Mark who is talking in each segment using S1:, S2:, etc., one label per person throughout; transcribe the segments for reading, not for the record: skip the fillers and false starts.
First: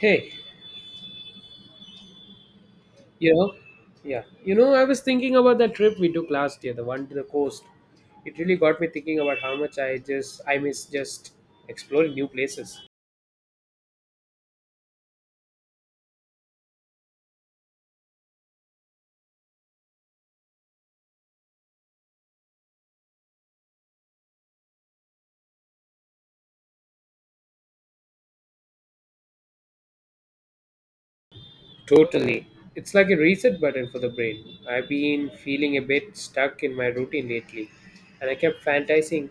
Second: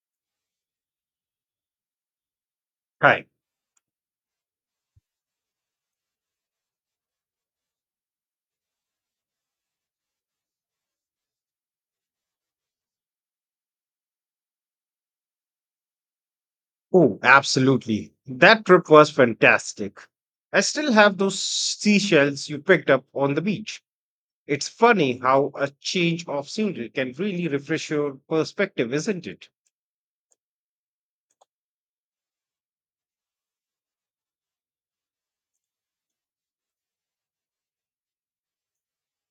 S1: Hey,
S2: Right.
S1: you know, yeah, I was thinking about that trip we took last year, the one to the coast. It really got me thinking about how much I miss just exploring new places.
S2: Oh, absolutely. That trip was fantastic. I still have those seashells you picked up on the beach. It's funny how a change of scenery can really refresh your perspective, isn't it?
S1: Totally, it's like a reset button for the brain. I've been feeling a bit stuck in my routine lately, and I kept fantasizing,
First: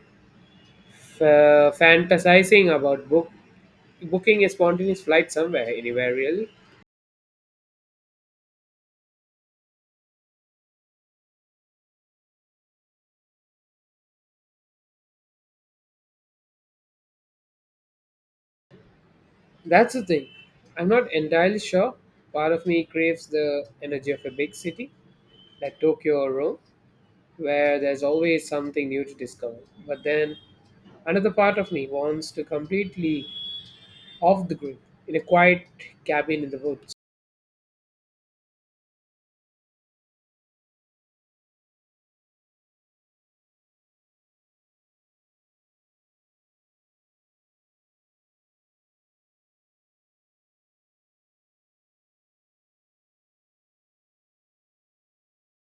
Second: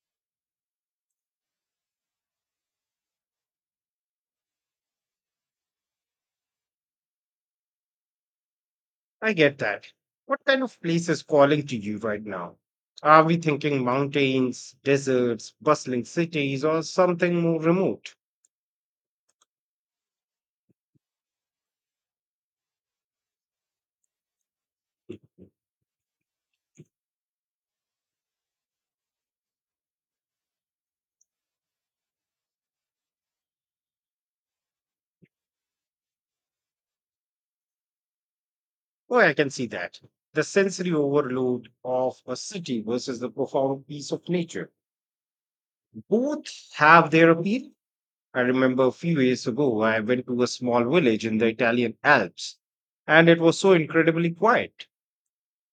S1: f- fantasizing about booking a spontaneous flight somewhere, anywhere really.
S2: I get that. What kind of place is calling to you right now? Are we thinking mountains, deserts, bustling cities, or something more remote?
S1: That's the thing. I'm not entirely sure. Part of me craves the energy of a big city, like Tokyo or Rome, where there's always something new to discover. But then another part of me wants to completely off the grid in a quiet cabin in the woods.
S2: Oh, I can see that. The sensory overload of a city versus the profound peace of nature. Both have their appeal. I remember a few years ago, I went to a small village in the Italian Alps, and it was so incredibly quiet.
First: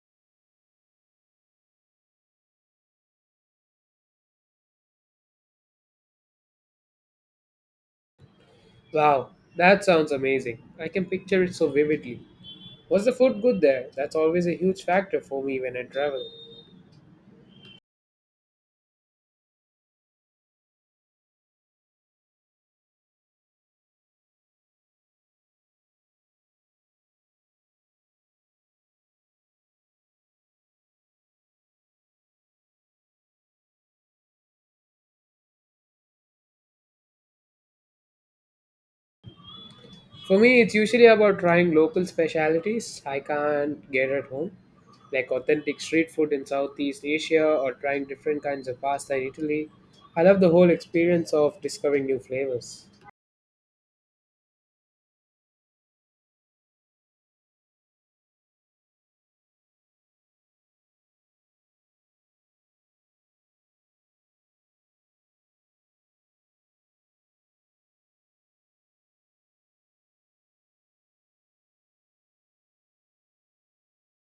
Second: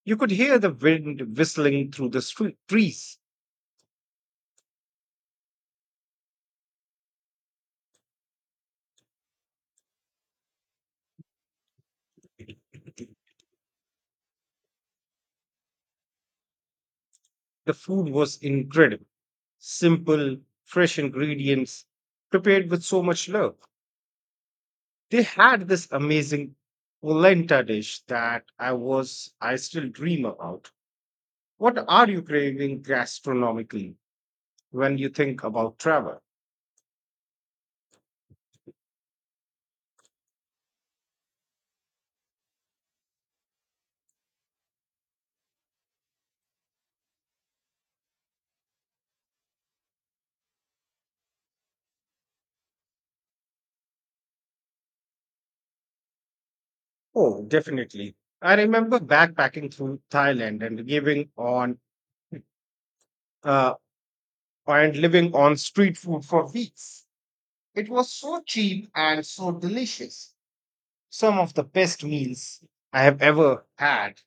S2: You could hear the wind whistling through the street trees.
S1: Wow, that sounds amazing. I can picture it so vividly. Was the food good there? That's always a huge factor for me when I travel.
S2: The food was incredible. Simple, fresh ingredients prepared with so much love. They had this amazing polenta dish that I still dream about. What are you craving gastronomically when you think about travel?
S1: For me, it's usually about trying local specialities I can't get at home, like authentic street food in Southeast Asia or trying different kinds of pasta in Italy. I love the whole experience of discovering new flavors.
S2: Oh, definitely. I remember backpacking through Thailand and uh, living on street food for weeks. It was so cheap and so delicious. Some of the best meals I have ever had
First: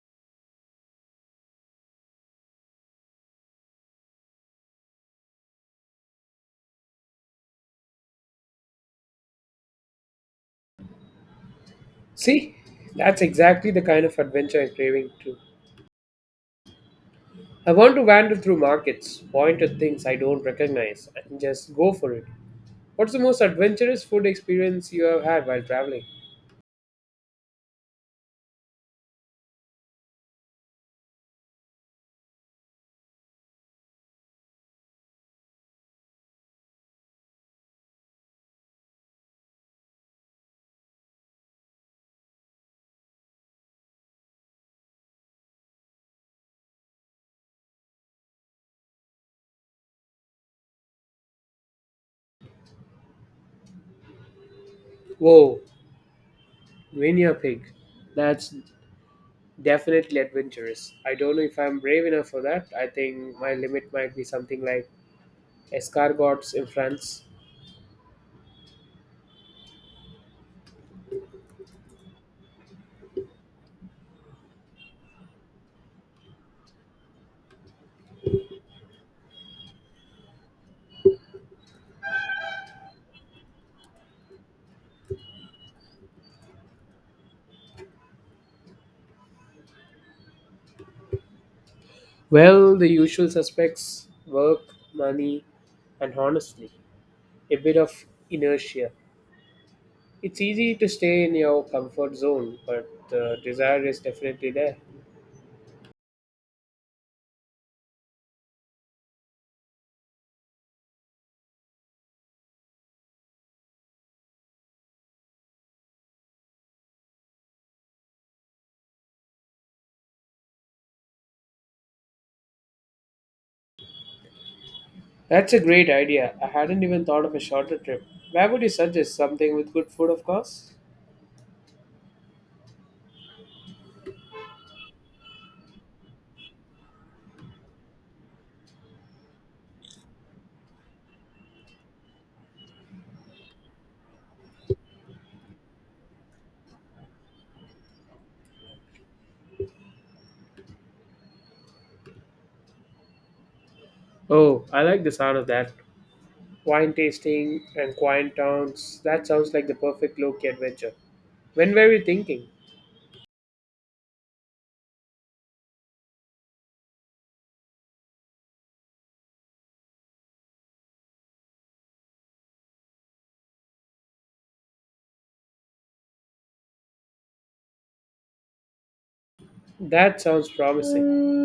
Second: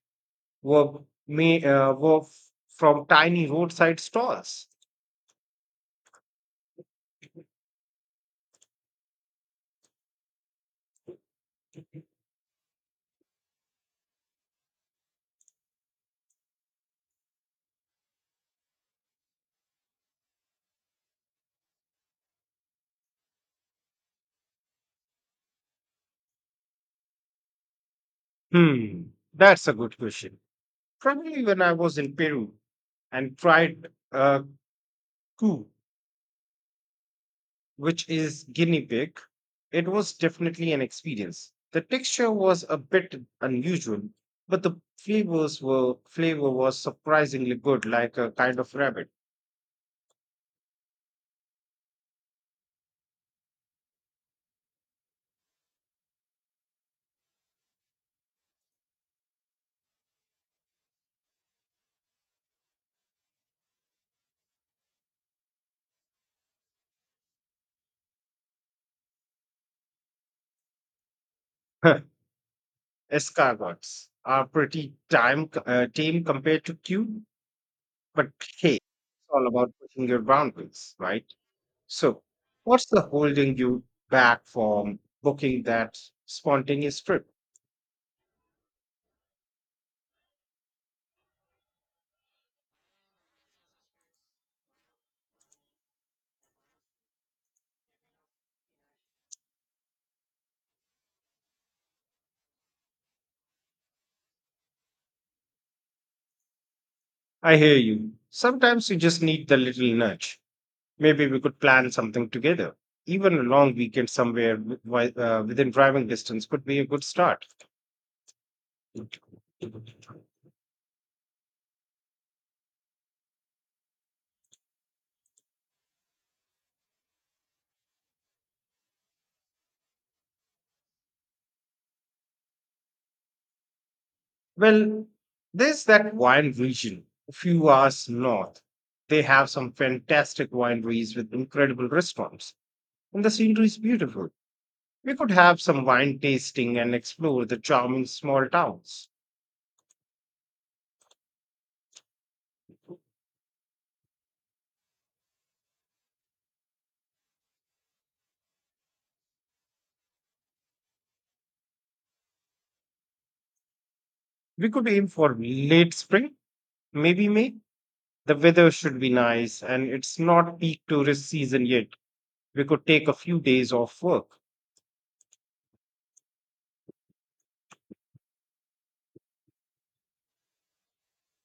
S2: were were from tiny roadside stalls.
S1: See, that's exactly the kind of adventure I'm craving too. I want to wander through markets, point at things I don't recognize, and just go for it. What's the most adventurous food experience you have had while traveling?
S2: Hmm, that's a good question. Probably when I was in Peru and tried coup, which is guinea pig. It was definitely an experience. The texture was a bit unusual, but the flavor was surprisingly good, like a kind of rabbit.
S1: Whoa, guinea pig. That's definitely adventurous. I don't know if I'm brave enough for that. I think my limit might be something like escargots in France.
S2: Escargots are pretty time tame compared to cute, but hey, it's all about pushing your boundaries, right? So, what's the holding you back from booking that spontaneous trip?
S1: Well, the usual suspects work, money, and honestly, a bit of inertia. It's easy to stay in your comfort zone, but the desire is definitely there.
S2: I hear you. Sometimes you just need the little nudge. Maybe we could plan something together. Even a long weekend somewhere within driving distance could be a good start.
S1: That's a great idea. I hadn't even thought of a shorter trip. Where would you suggest something with good food, of course?
S2: Well, there's that wine region a few hours north. They have some fantastic wineries with incredible restaurants, and the scenery is beautiful. We could have some wine tasting and explore the charming small towns.
S1: Oh, I like the sound of that. Wine tasting and quiet towns. That sounds like the perfect low-key adventure. When were we thinking?
S2: We could aim for late spring, maybe May. The weather should be nice, and it's not peak tourist season yet. We could take a few days off work.
S1: That sounds promising.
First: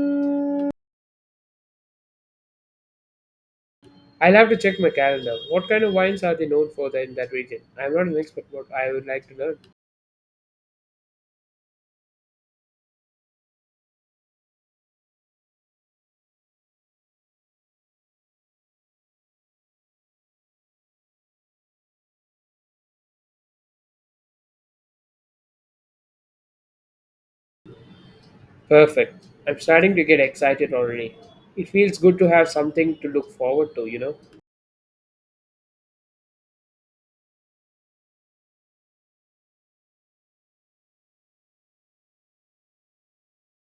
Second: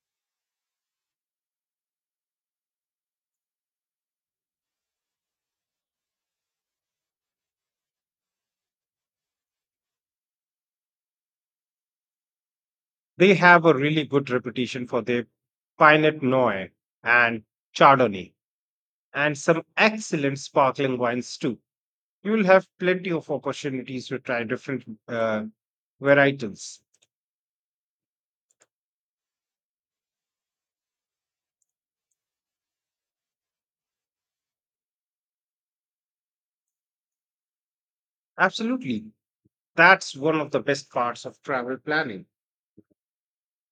S1: I'll have to check my calendar. What kind of wines are they known for there in that region? I'm not an expert, but I would like to learn.
S2: They have a really good reputation for their Pinot Noir and Chardonnay and some excellent sparkling wines too. You will have plenty of opportunities to try different varietals.
S1: Perfect. I'm starting to get excited already. It feels good to have something to look forward to, you know?
S2: Absolutely. That's one of the best parts of travel planning.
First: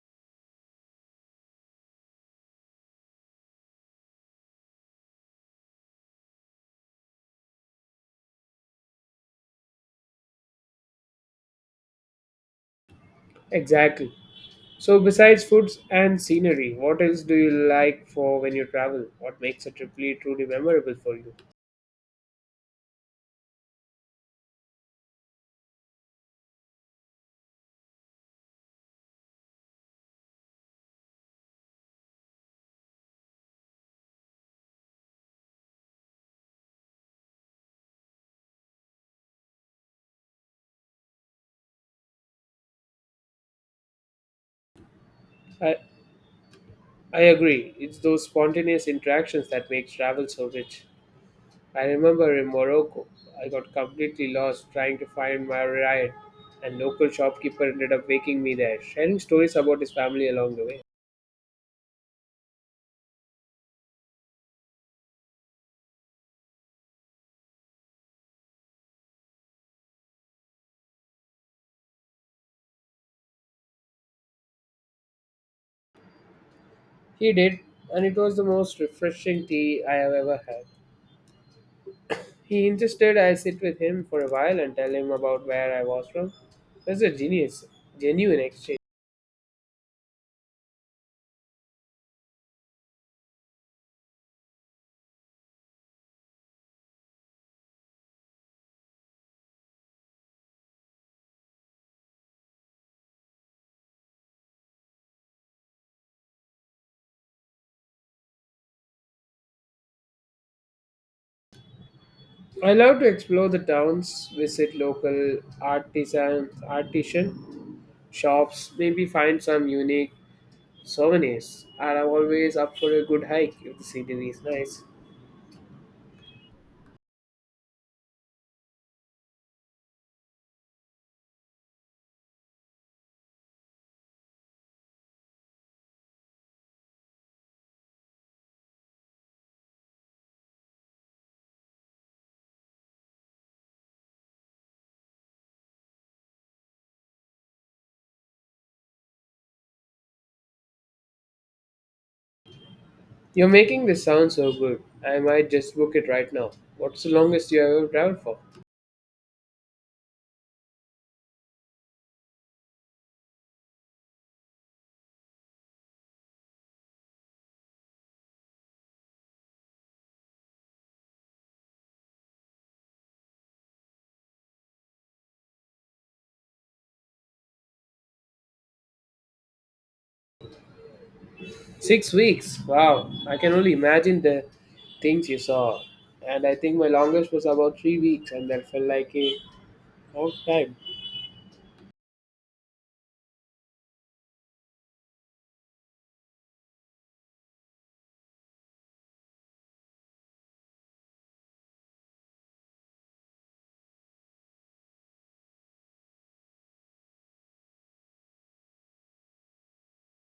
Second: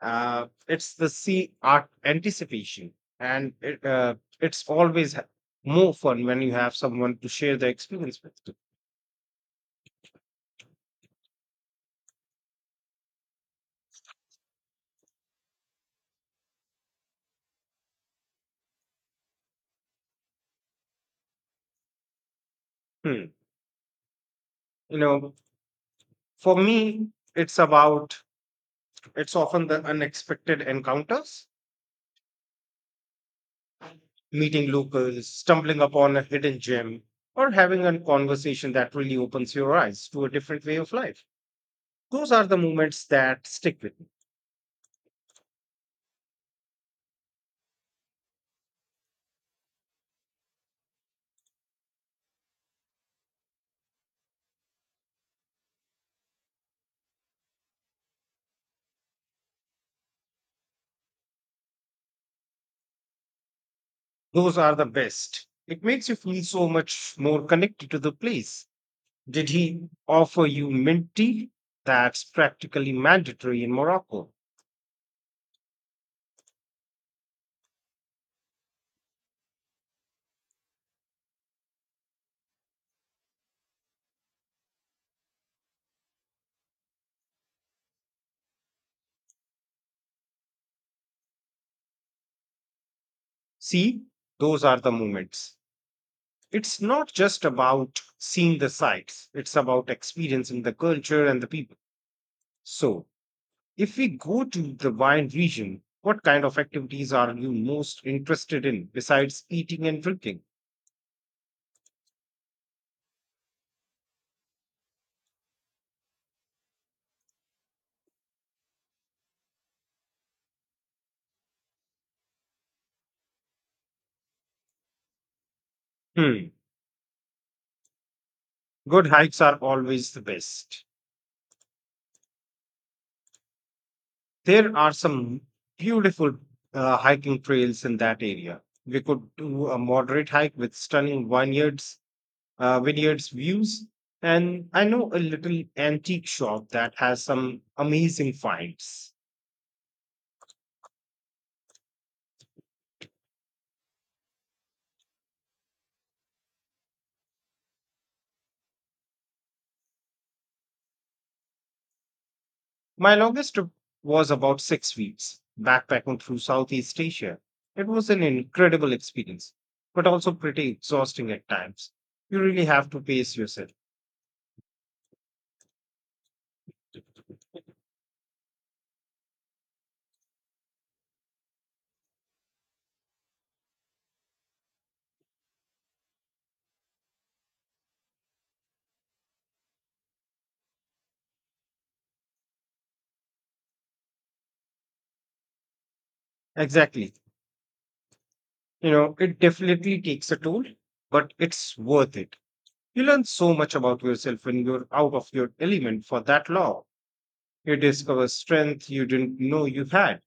S2: It's the sea art anticipation, and it's always more fun when you have someone to share the experience with.
S1: Exactly. So, besides foods and scenery, what else do you like for when you travel? What makes a trip really truly memorable for you?
S2: Hmm. You know, for me, it's about it's often the unexpected encounters, meeting locals, stumbling upon a hidden gem, or having a conversation that really opens your eyes to a different way of life. Those are the moments that stick with me.
S1: I, I agree. It's those spontaneous interactions that make travel so rich. I remember in Morocco, I got completely lost trying to find my ride, and local shopkeeper ended up waking me there, sharing stories about his family along the way.
S2: Those are the best. It makes you feel so much more connected to the place. Did he offer you mint tea? That's practically mandatory in Morocco.
S1: He did, and it was the most refreshing tea I have ever had. He insisted I sit with him for a while and tell him about where I was from. It was a genuine exchange.
S2: See, those are the moments. It's not just about seeing the sights, it's about experiencing the culture and the people. So, if we go to the wine region, what kind of activities are you most interested in besides eating and drinking?
S1: I love to explore the towns, visit local artisan, shops, maybe find some unique souvenirs. And I'm always up for a good hike if the scenery is nice.
S2: Hmm, good hikes are always the best. There are some beautiful hiking trails in that area. We could do a moderate hike with stunning vineyards views, and I know a little antique shop that has some amazing finds.
S1: You're making this sound so good. I might just book it right now. What's the longest you have ever traveled for?
S2: My longest trip was about 6 weeks, backpacking through Southeast Asia. It was an incredible experience, but also pretty exhausting at times. You really have to pace yourself.
S1: 6 weeks. Wow. I can only imagine the things you saw. And I think my longest was about 3 weeks, and that felt like a long time.
S2: Exactly. You know, it definitely takes a toll, but it's worth it. You learn so much about yourself when you're out of your element for that long. You discover strength you didn't know you had.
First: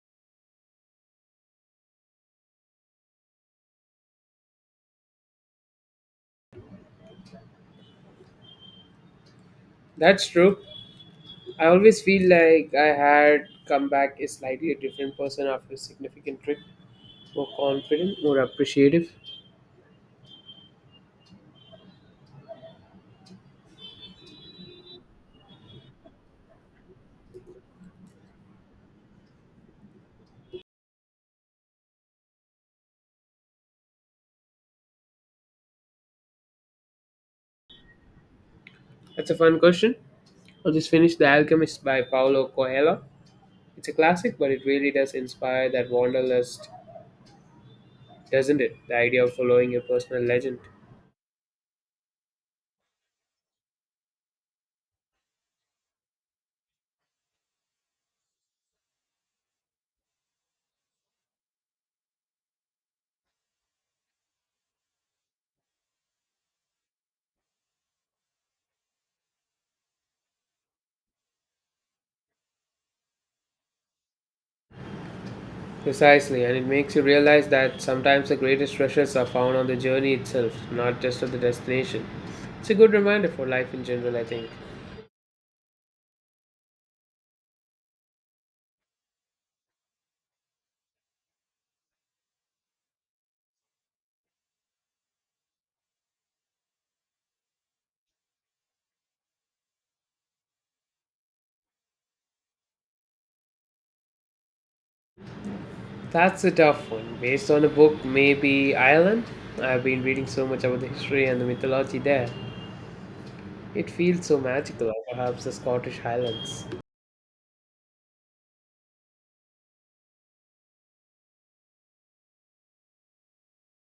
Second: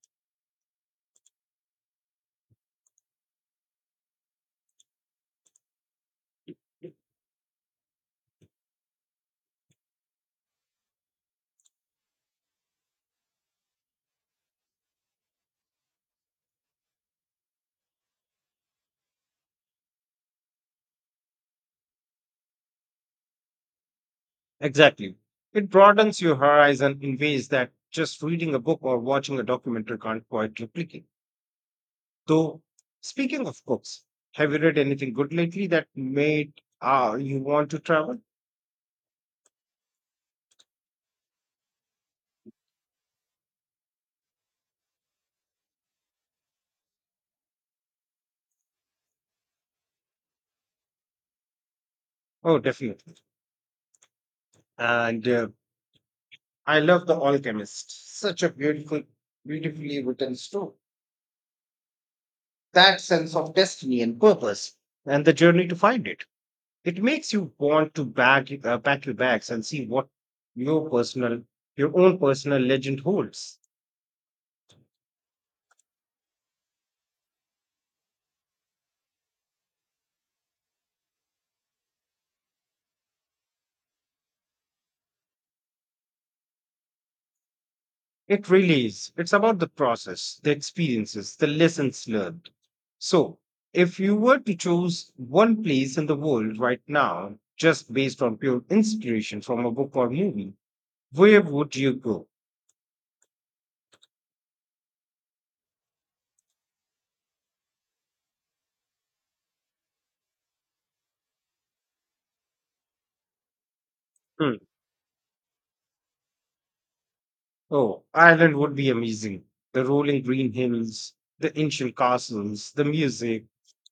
S1: That's true. I always feel like I had come back a slightly different person after a significant trip. More confident, more appreciative.
S2: Exactly. It broadens your horizon in ways that just reading a book or watching a documentary can't quite replicate. Though, speaking of books, have you read anything good lately that made you want to travel?
S1: That's a fun question. I just finished The Alchemist by Paulo Coelho. It's a classic, but it really does inspire that wanderlust, doesn't it? The idea of following a personal legend.
S2: Oh, definitely. And I love The Alchemist. Such a beautiful, beautifully written story. That sense of destiny and purpose and the journey to find it. It makes you want to pack your bags and see what your personal, your own personal legend holds.
S1: Precisely, and it makes you realize that sometimes the greatest treasures are found on the journey itself, not just at the destination. It's a good reminder for life in general, I think.
S2: It really is. It's about the process, the experiences, the lessons learned. So, if you were to choose one place in the world right now, just based on pure inspiration from a book or movie, where would you go?
S1: That's a tough one. Based on a book, maybe Ireland? I've been reading so much about the history and the mythology there. It feels so
S2: Hmm.
S1: magical, or perhaps the Scottish Highlands.
S2: Oh, Ireland would be amazing. The rolling green hills, the ancient castles, the music.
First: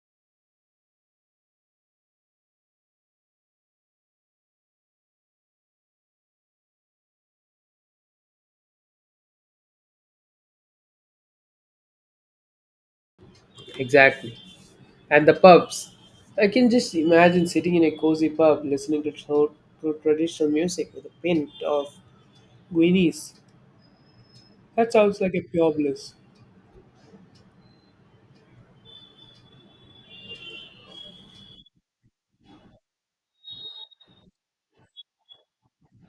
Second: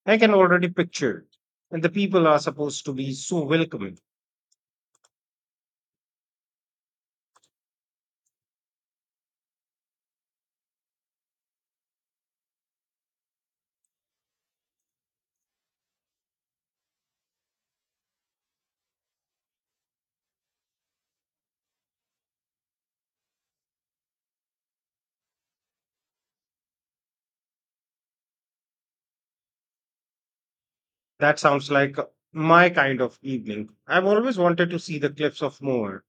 S2: I can already picture it. And the people are supposed to be so welcoming.
S1: Exactly. And the pubs. I can just imagine sitting in a cozy pub listening to traditional music with a pint of Guinness. That sounds like a pure bliss.
S2: That sounds like my kind of evening. I've always wanted to see the cliffs of Moher.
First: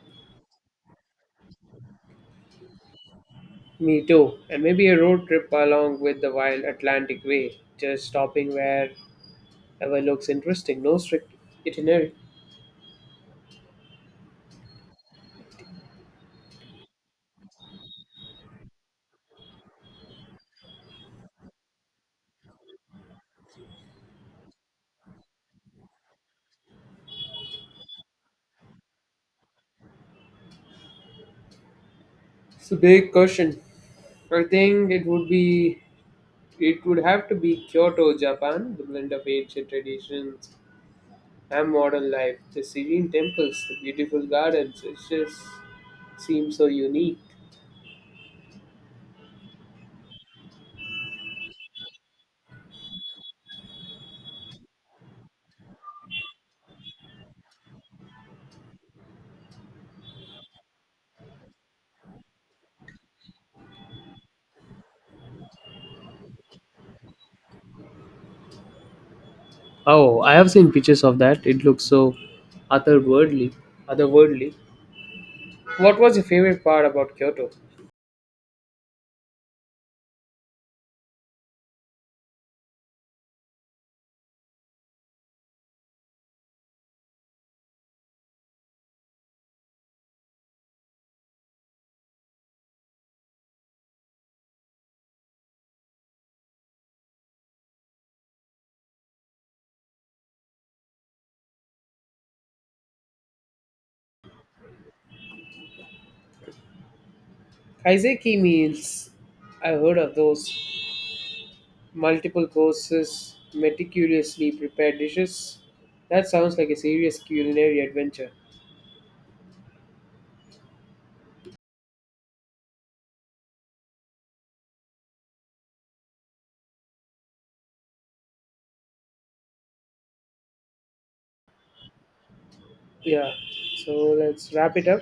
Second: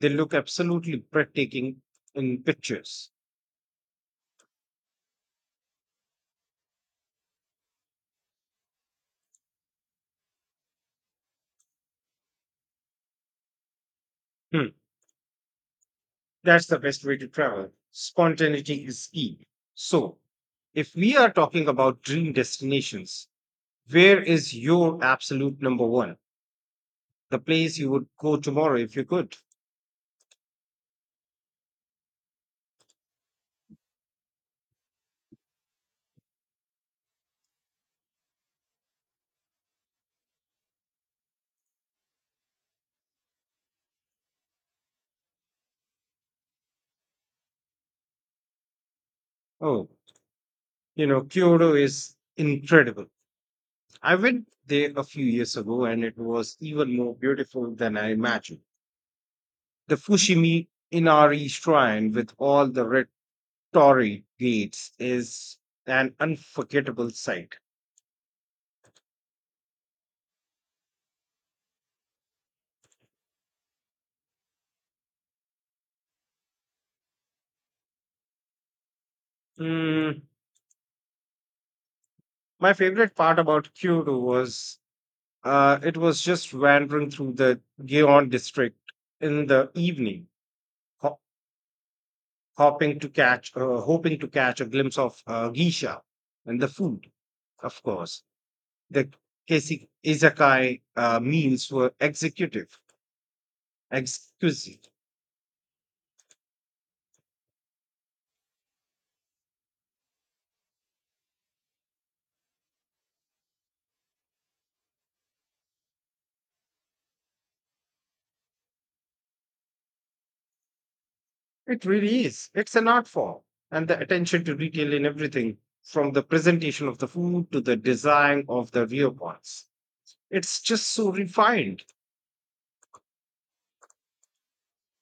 S2: They look absolutely breathtaking in pictures.
S1: Me too. And maybe a road trip along with the wild Atlantic Way, just stopping wherever looks interesting. No strict itinerary.
S2: Hmm, that's the best way to travel. Spontaneity is key. So, if we are talking about dream destinations, where is your absolute number one? The place you would go tomorrow if you could.
S1: It's a big question. I think it would have to be Kyoto, Japan, the blend of ancient traditions and modern life. The serene temples, the beautiful gardens, it just seems so unique.
S2: Oh, Kyoto is incredible. I went there a few years ago and it was even more beautiful than I imagined. The Fushimi Inari Shrine with all the red torii gates is an unforgettable sight.
S1: Oh, I have seen pictures of that. It looks so otherworldly. otherworldly. What was your favorite part about Kyoto?
S2: Mm, My favorite part about Kyoto was just wandering through the Gion district in the evening, ho- hoping to catch a glimpse of geisha and the food. Of course, the izakai meals were exquisite.
S1: Kaiseki meals. I heard of those. Multiple courses, meticulously prepared dishes. That sounds like a serious culinary adventure.
S2: It really is. It's an art form. And the attention to detail in everything, from the presentation of the food to the design of the rear parts. It's just so refined.
S1: Yeah. So let's wrap it up.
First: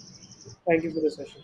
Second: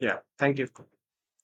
S2: Yeah. Thank you.
S1: Thank you for the session.